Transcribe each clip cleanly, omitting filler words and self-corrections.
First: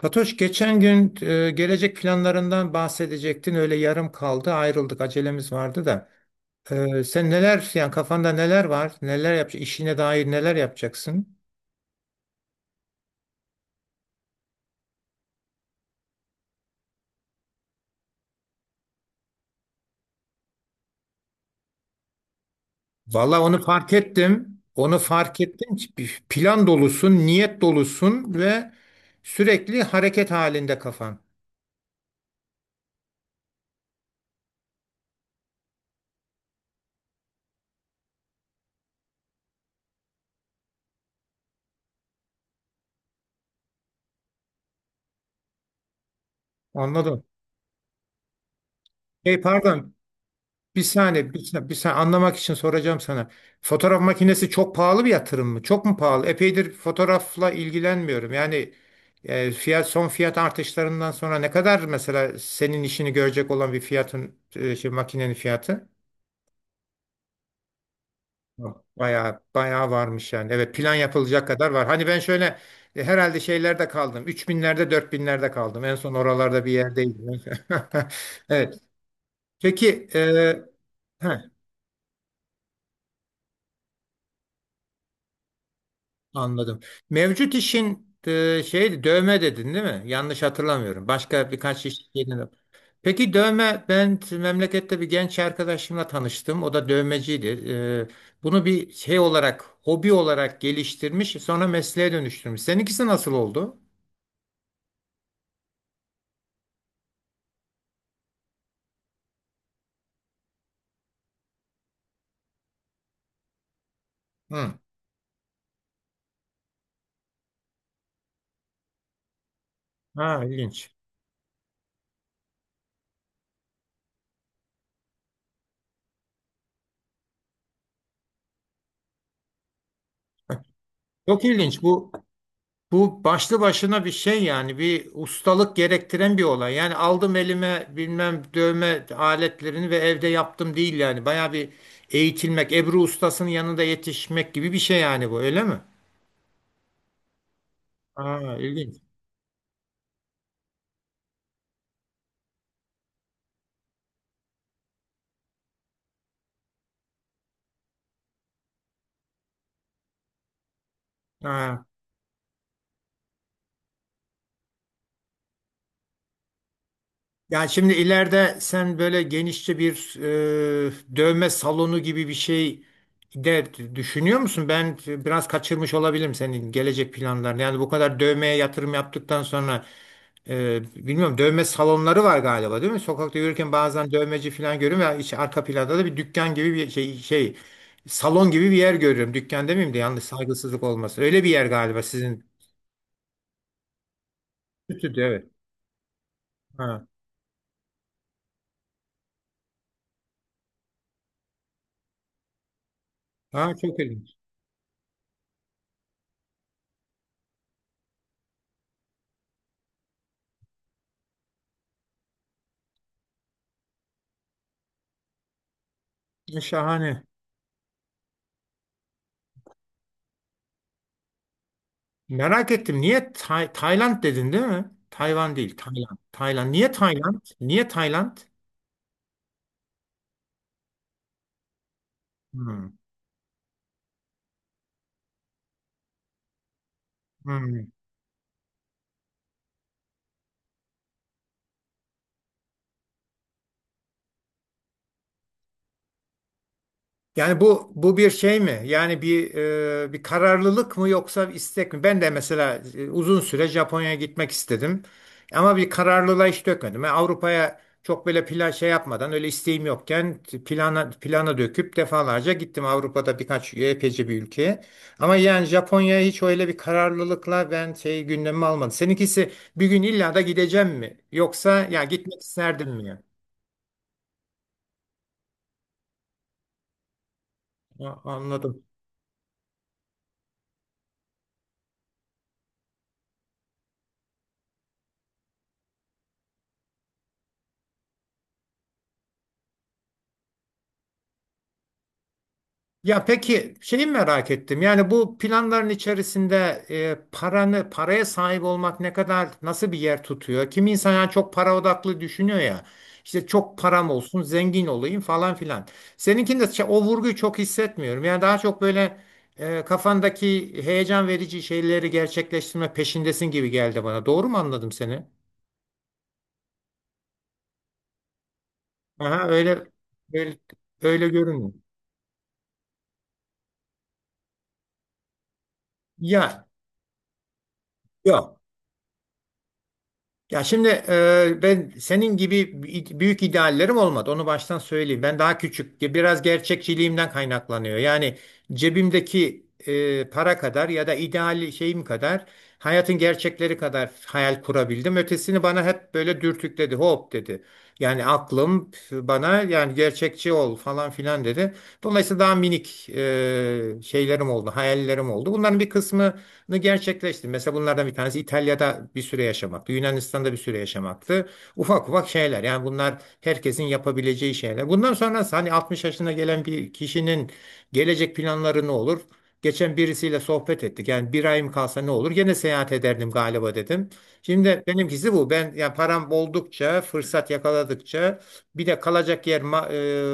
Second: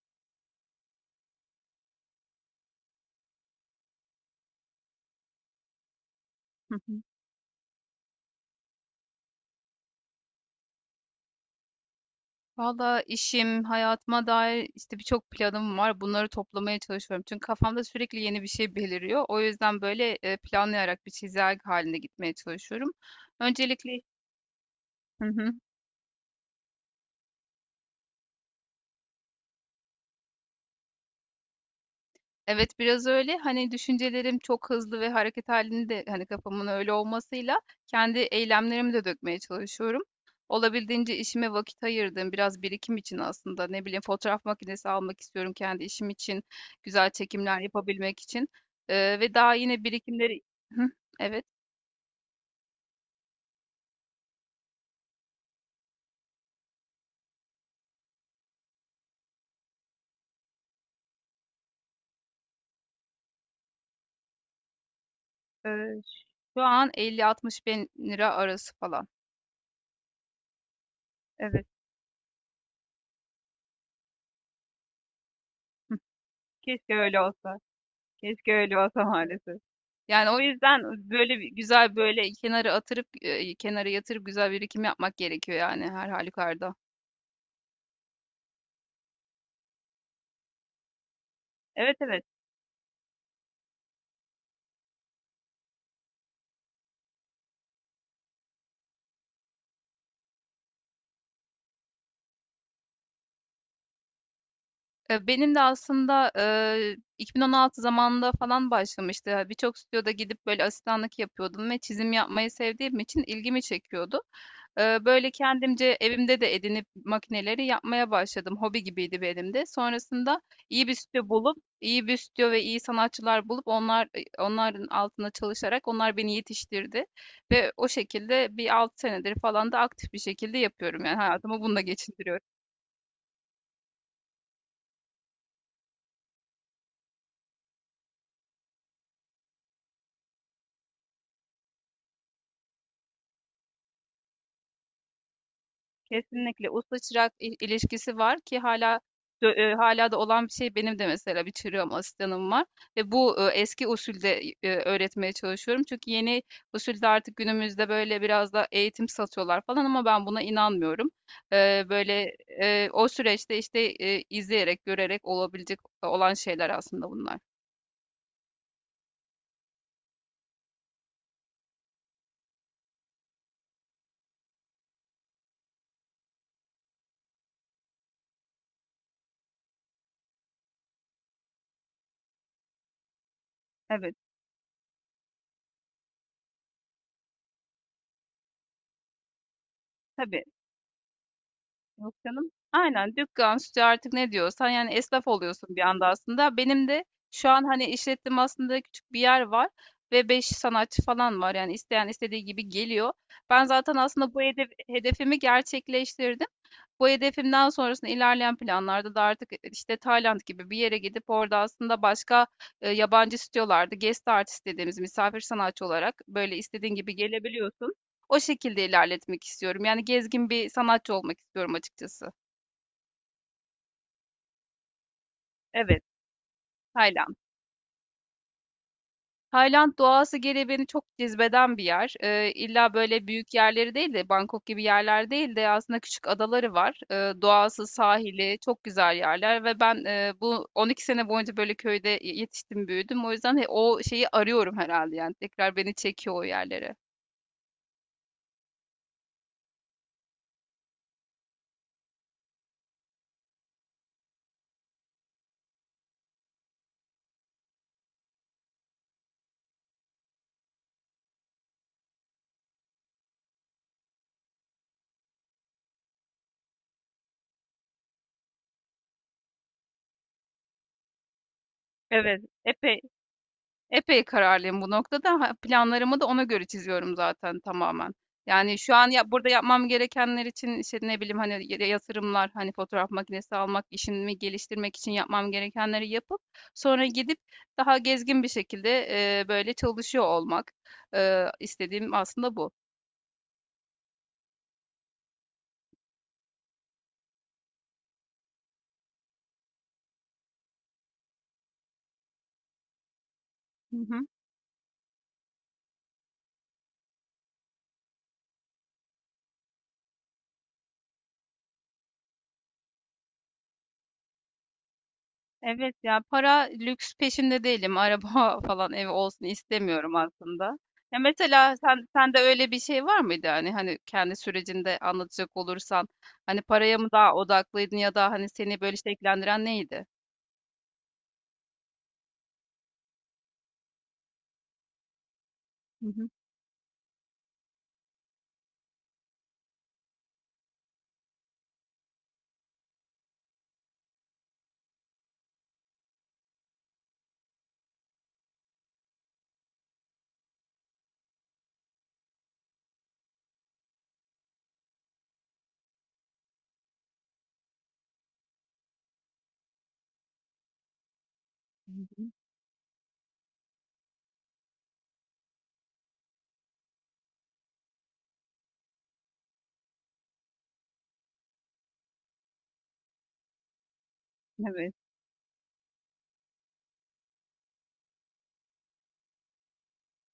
Fatoş geçen gün gelecek planlarından bahsedecektin. Öyle yarım kaldı. Ayrıldık. Acelemiz vardı da. Hı hı. Sen neler, yani kafanda neler var? Neler yapacaksın? İşine dair neler yapacaksın? Valla işim, hayatıma dair işte birçok planım var. Bunları toplamaya çalışıyorum. Çünkü kafamda sürekli yeni bir şey beliriyor. O yüzden böyle planlayarak bir çizelge halinde gitmeye çalışıyorum. Valla onu fark Öncelikle. ettim. Onu Hı fark hı. ettim. Plan dolusun, niyet dolusun ve sürekli hareket halinde kafan. Evet, biraz öyle. Hani, düşüncelerim çok hızlı ve hareket hâlinde, hani, kafamın öyle olmasıyla kendi eylemlerimi de dökmeye çalışıyorum. Olabildiğince işime vakit ayırdım, biraz birikim için aslında, ne bileyim, fotoğraf makinesi almak istiyorum kendi işim için, güzel Anladım. çekimler yapabilmek için, ve Hey, daha yine pardon. birikimleri. Bir Hıh. saniye, bir Evet. saniye, bir saniye, anlamak için soracağım sana. Fotoğraf makinesi çok pahalı bir yatırım mı? Çok mu pahalı? Epeydir fotoğrafla ilgilenmiyorum. Yani e, fiyat son fiyat artışlarından sonra ne kadar mesela senin işini görecek olan şey, makinenin fiyatı? Eee, şu an 50-60 bin lira arası falan. Bayağı bayağı varmış yani. Evet, plan yapılacak Evet. kadar var. Hani ben şöyle, herhalde şeylerde kaldım. 3 binlerde, 4 binlerde kaldım. En Hıh. son oralarda bir Keşke öyle yerdeydim. olsa. Keşke öyle Evet. olsa maalesef. Peki. Yani o yüzden böyle heh, güzel böyle kenara yatırıp güzel birikim yapmak gerekiyor yani her halükarda. Anladım. Mevcut işin, şey, dövme dedin değil mi? Yanlış hatırlamıyorum. Başka birkaç iş Evet, evet. yeni. Peki dövme, ben memlekette bir genç arkadaşımla tanıştım. O da dövmeciydi. Bunu bir şey olarak, hobi olarak geliştirmiş, sonra mesleğe dönüştürmüş. Seninkisi nasıl oldu? Benim de aslında, 2016 zamanında falan başlamıştı. Ya, birçok stüdyoda gidip böyle asistanlık yapıyordum ve çizim yapmayı sevdiğim için ilgimi çekiyordu. Hı. Böyle kendimce evimde de edinip makineleri yapmaya başladım. Hobi gibiydi benim de. Sonrasında Ha, ilginç. İyi bir stüdyo ve iyi sanatçılar bulup onların altında çalışarak onlar beni yetiştirdi ve o şekilde bir 6 senedir falan da aktif bir şekilde yapıyorum. Yani Çok hayatımı bununla ilginç bu. geçindiriyorum. Bu başlı başına bir şey, yani bir ustalık gerektiren bir olay. Yani aldım elime bilmem dövme aletlerini ve evde yaptım, değil yani. Baya bir eğitilmek, Ebru ustasının yanında yetişmek gibi bir şey yani bu, öyle mi? Kesinlikle usta çırak ilişkisi var Aa, ki ilginç. hala dö hâlâ da olan bir şey. Benim de mesela bir çırağım, asistanım var ve bu, eski usulde, öğretmeye çalışıyorum. Çünkü yeni usulde artık günümüzde böyle biraz da eğitim satıyorlar falan ama ben buna inanmıyorum. Ha. Böyle, o süreçte, işte, izleyerek, görerek olabilecek olan şeyler aslında bunlar. Yani şimdi ileride sen böyle genişçe bir dövme salonu gibi bir şey de düşünüyor musun? Ben biraz kaçırmış olabilirim senin gelecek planlarını. Yani bu kadar dövmeye yatırım yaptıktan sonra, bilmiyorum, dövme salonları var galiba, değil mi? Sokakta yürürken bazen Evet, dövmeci falan görüyorum ya, iç arka planda da bir dükkan gibi bir şey, şey, salon gibi bir yer görüyorum. Dükkan demeyeyim de, yanlış, tabii. saygısızlık olmasın. Öyle bir yer galiba Yok sizin, canım. Aynen dükkan, stüdyo artık ne diyorsan yani stüdyo, esnaf evet. oluyorsun bir anda aslında. Benim de Ha. şu an hani işlettim aslında küçük bir yer var ve 5 sanatçı falan var. Yani isteyen istediği gibi geliyor. Ben Ha, zaten çok ilginç. aslında hedefimi gerçekleştirdim. Bu hedefimden sonrasında ilerleyen planlarda da artık işte Tayland gibi bir yere gidip orada aslında başka yabancı stüdyolarda guest artist dediğimiz misafir sanatçı olarak böyle istediğin gibi Şahane. gelebiliyorsun. O şekilde ilerletmek istiyorum. Yani gezgin bir sanatçı olmak istiyorum açıkçası. Merak ettim. Niye Tayland dedin, değil mi? Tayvan değil. Evet. Tayland. Tayland. Niye Tayland. Tayland? Niye Tayland? Tayland doğası geri beni çok cezbeden bir yer. İlla Hmm. böyle büyük yerleri değil de Bangkok gibi yerler değil de aslında küçük adaları var. Doğası, Hmm. sahili çok güzel yerler ve ben bu 12 sene boyunca böyle köyde yetiştim, büyüdüm. O yüzden o şeyi arıyorum herhalde yani tekrar beni çekiyor o yerlere. Yani bu bir şey mi? Yani bir kararlılık mı, yoksa bir istek mi? Ben de mesela uzun süre Japonya'ya gitmek istedim. Ama bir kararlılığa hiç dökmedim. Yani Avrupa'ya çok böyle plan şey yapmadan, öyle isteğim yokken plana plana döküp defalarca gittim Avrupa'da birkaç, epeyce bir ülkeye. Ama yani Japonya'ya hiç öyle bir kararlılıkla ben şey, gündemime almadım. Seninkisi bir gün illa da gideceğim mi? Yoksa ya gitmek Evet, isterdim epey mi? Epey kararlıyım bu noktada. Ha, planlarımı da ona göre çiziyorum zaten tamamen. Ya, Yani anladım. şu an ya, burada yapmam gerekenler için işte ne bileyim hani yatırımlar, hani fotoğraf makinesi almak, işimi geliştirmek için yapmam gerekenleri yapıp sonra gidip daha gezgin bir şekilde böyle çalışıyor olmak. E, istediğim aslında bu. Ya peki, şeyi merak ettim. Yani bu planların içerisinde e, paranı paraya sahip olmak ne kadar, nasıl bir yer tutuyor? Kim insan, yani çok para odaklı düşünüyor ya. İşte çok Hı param hı. olsun, zengin olayım, falan filan. Seninkinde o vurguyu çok hissetmiyorum. Yani daha çok böyle, kafandaki heyecan verici şeyleri gerçekleştirme peşindesin gibi geldi bana. Doğru mu anladım seni? Evet ya, para lüks peşinde değilim. Araba falan ev olsun Aha, öyle, istemiyorum öyle, aslında. Ya öyle görünüyor. mesela sende öyle bir şey var mıydı yani, hani kendi sürecinde anlatacak olursan hani Ya paraya mı daha odaklıydın ya da hani yok. seni böyle şekillendiren neydi? Ya şimdi, ben senin gibi büyük ideallerim olmadı. Onu baştan söyleyeyim. Ben daha küçük, Hı hı. biraz gerçekçiliğimden kaynaklanıyor. Yani cebimdeki para kadar, ya da ideal şeyim kadar, hayatın gerçekleri kadar hayal kurabildim. Ötesini bana hep böyle dürtükledi, hop dedi. Yani aklım bana, yani gerçekçi ol, falan filan dedi. Dolayısıyla daha minik, şeylerim oldu, hayallerim oldu. Bunların bir kısmı gerçekleştirdim. Mesela bunlardan bir tanesi İtalya'da bir süre yaşamaktı. Yunanistan'da bir süre yaşamaktı. Hı Ufak ufak hı. şeyler. Yani bunlar herkesin yapabileceği şeyler. Bundan sonrası, hani 60 yaşına gelen bir kişinin gelecek planları ne olur? Geçen birisiyle sohbet ettik. Yani bir ayım kalsa ne olur? Gene seyahat ederdim galiba, dedim. Şimdi Evet, benimkisi bu. Ben yani param oldukça, fırsat yakaladıkça, bir de kalacak yer ma-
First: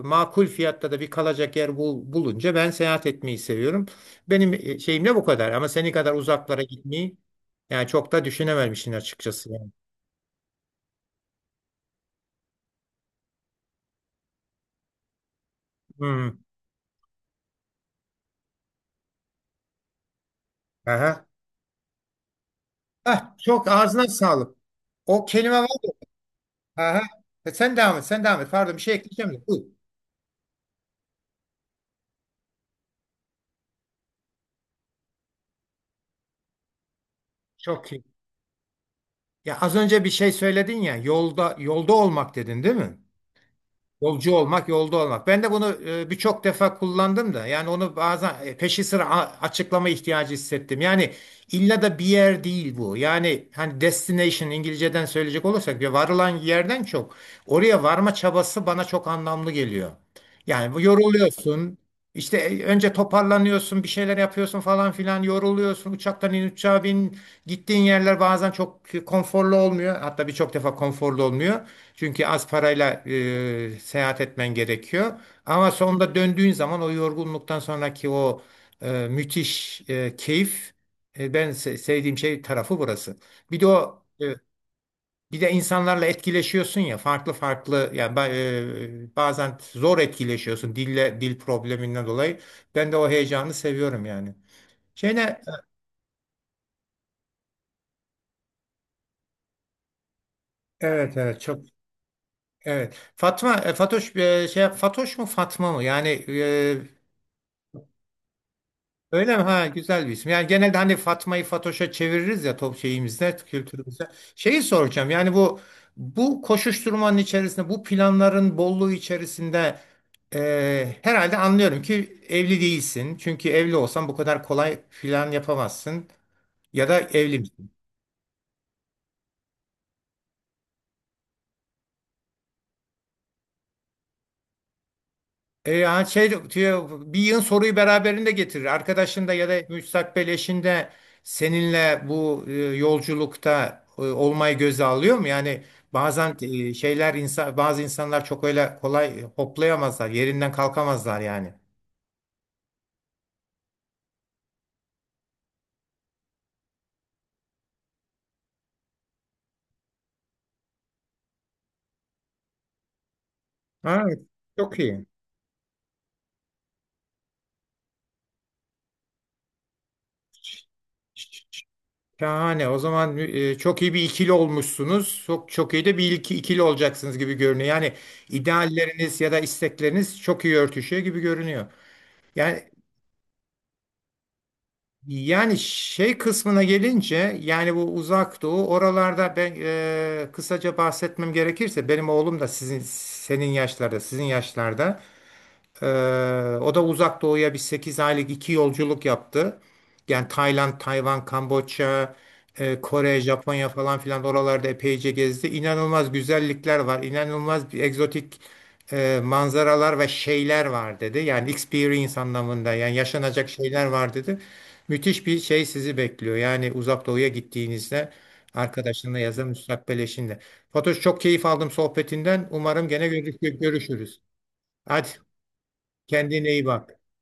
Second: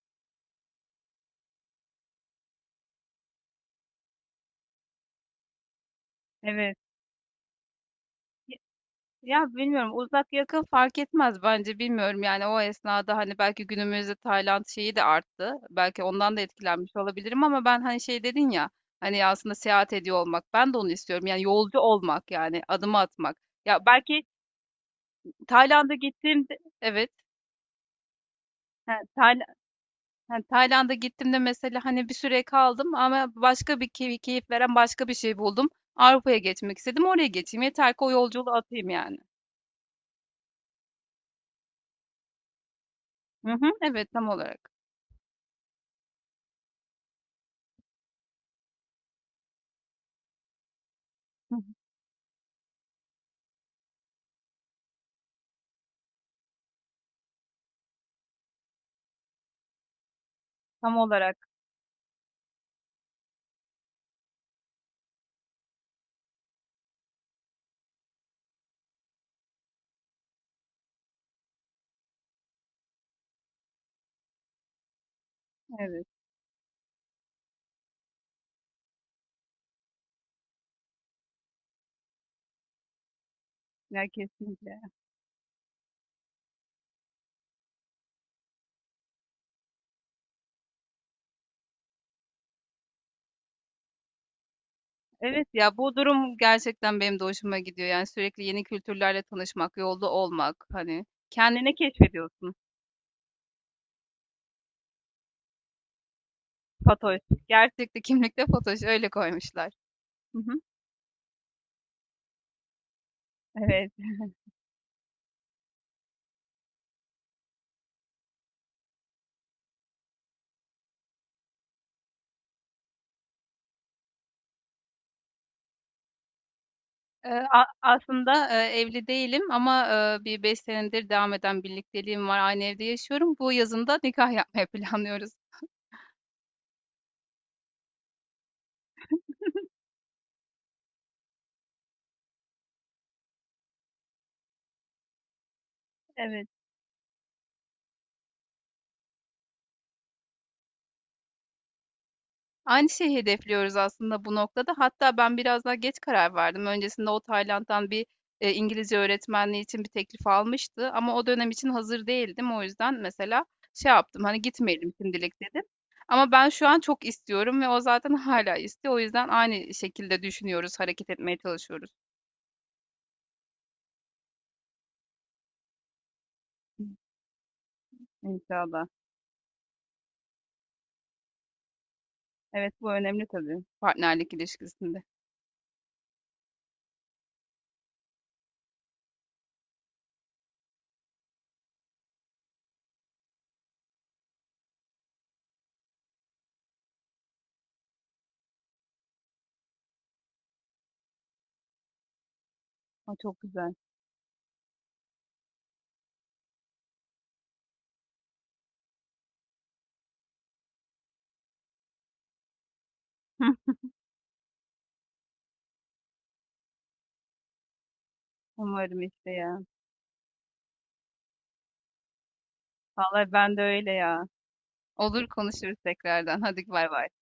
e, makul fiyatta da bir kalacak yer bulunca ben seyahat etmeyi seviyorum. Benim şeyimle bu kadar, ama seni kadar uzaklara evet. gitmeyi yani çok da düşünememişsin Ya açıkçası yani. bilmiyorum, uzak yakın fark etmez bence, bilmiyorum yani o esnada, hani belki günümüzde Tayland şeyi de arttı. Belki ondan Hmm. da etkilenmiş olabilirim ama ben hani şey dedin ya, hani aslında seyahat ediyor olmak, ben de onu Aha. istiyorum yani, yolcu olmak yani, adımı Ah, atmak. çok Ya ağzına belki sağlık. O kelime var. Tayland'a gittiğimde Aha. evet. Sen devam et, sen devam et. Pardon, bir şey Ha, ekleyeceğim de. Buyur. Tayland'a gittiğimde mesela hani bir süre kaldım ama başka bir keyif veren başka bir şey buldum. Avrupa'ya geçmek istedim, oraya geçeyim Çok yeter ki, iyi. o yolculuğu atayım yani. Ya az önce bir şey söyledin ya, yolda, yolda olmak dedin, değil mi? Hı hı, evet tam Yolcu olmak, olarak. yolda olmak. Ben de bunu birçok defa kullandım da. Yani onu bazen peşi sıra açıklama ihtiyacı hissettim. Yani Hı hı. illa da bir yer değil bu. Yani hani destination, İngilizceden söyleyecek olursak, bir varılan yerden çok oraya varma çabası bana çok anlamlı geliyor. Yani bu, Tam olarak. yoruluyorsun. İşte, önce toparlanıyorsun, bir şeyler yapıyorsun falan filan, yoruluyorsun. Uçaktan in, uçağa bin. Gittiğin yerler bazen çok konforlu olmuyor. Hatta birçok defa konforlu olmuyor. Çünkü az parayla seyahat etmen gerekiyor. Ama Evet, sonunda döndüğün zaman o yorgunluktan sonraki o müthiş keyif, ben sevdiğim şey tarafı burası. Bir de o ya e, kesinlikle. bir de insanlarla etkileşiyorsun ya, farklı farklı yani, bazen zor etkileşiyorsun dil probleminden dolayı. Ben de o heyecanı seviyorum yani. Şeyine, Evet ya, bu durum gerçekten benim de hoşuma gidiyor. Yani sürekli yeni kültürlerle tanışmak, yolda olmak, hani evet, evet, çok, kendini keşfediyorsun. evet. Fatma, Fatoş, Fatoş mu, Fatma mı? Yani Fatoş. Gerçekte kimlikte Fatoş, öyle öyle mi? Ha, koymuşlar. güzel bir isim. Hı Yani hı. genelde hani Fatma'yı Fatoş'a çeviririz ya, top şeyimizde, Evet. kültürümüzde. Şeyi soracağım. Yani bu koşuşturmanın içerisinde, bu planların bolluğu içerisinde, herhalde anlıyorum ki evli değilsin. Çünkü evli olsan bu kadar kolay plan yapamazsın. Ya da Ee, evli, a- aslında evli değilim ama bir 5 senedir devam eden birlikteliğim var. Aynı evde yaşıyorum. Bu yazın da nikah yapmayı planlıyoruz. Yani şey diyor, bir yığın soruyu beraberinde getirir. Arkadaşında ya da müstakbel eşinde seninle bu yolculukta olmayı göze alıyor mu? Yani bazen, Evet. e, şeyler insan bazı insanlar çok öyle kolay hoplayamazlar, yerinden kalkamazlar yani. Aynı şeyi hedefliyoruz aslında bu noktada. Hatta ben biraz daha geç karar verdim. Öncesinde o Tayland'dan bir, İngilizce öğretmenliği için bir teklif almıştı ama o dönem için hazır değildim. O yüzden mesela şey Ha, yaptım, hani, çok "Gitmeyelim iyi. şimdilik," dedim. Ama ben şu an çok istiyorum ve o zaten hala istiyor. O yüzden aynı şekilde düşünüyoruz, hareket etmeye çalışıyoruz. Şahane. O zaman, çok iyi bir ikili olmuşsunuz. Çok çok iyi de bir ikili Hı, olacaksınız gibi görünüyor. Yani İnşallah. idealleriniz ya da istekleriniz çok iyi örtüşüyor gibi görünüyor. Yani. Evet, bu önemli tabii partnerlik ilişkisinde. Şey kısmına gelince, yani bu Uzak Doğu oralarda, ben kısaca bahsetmem gerekirse, benim oğlum da sizin, senin yaşlarda sizin yaşlarda, o da Uzak Doğu'ya bir 8 aylık iki yolculuk yaptı. Yani Tayland, Tayvan, Kamboçya, A, Kore, çok Japonya güzel. falan filan, oralarda epeyce gezdi. İnanılmaz güzellikler var. İnanılmaz bir egzotik, manzaralar ve şeyler var dedi. Yani experience anlamında, yani yaşanacak Hıh. şeyler var dedi. Müthiş bir şey sizi bekliyor. Yani Uzak Doğu'ya gittiğinizde Umarım arkadaşınla işte ya da ya. müstakbel eşinle. Fatoş, çok keyif aldım sohbetinden. Umarım gene Vallahi ben de öyle görüşürüz. ya. Hadi. Olur, konuşuruz tekrardan. Kendine Hadi, iyi bay bay. bak.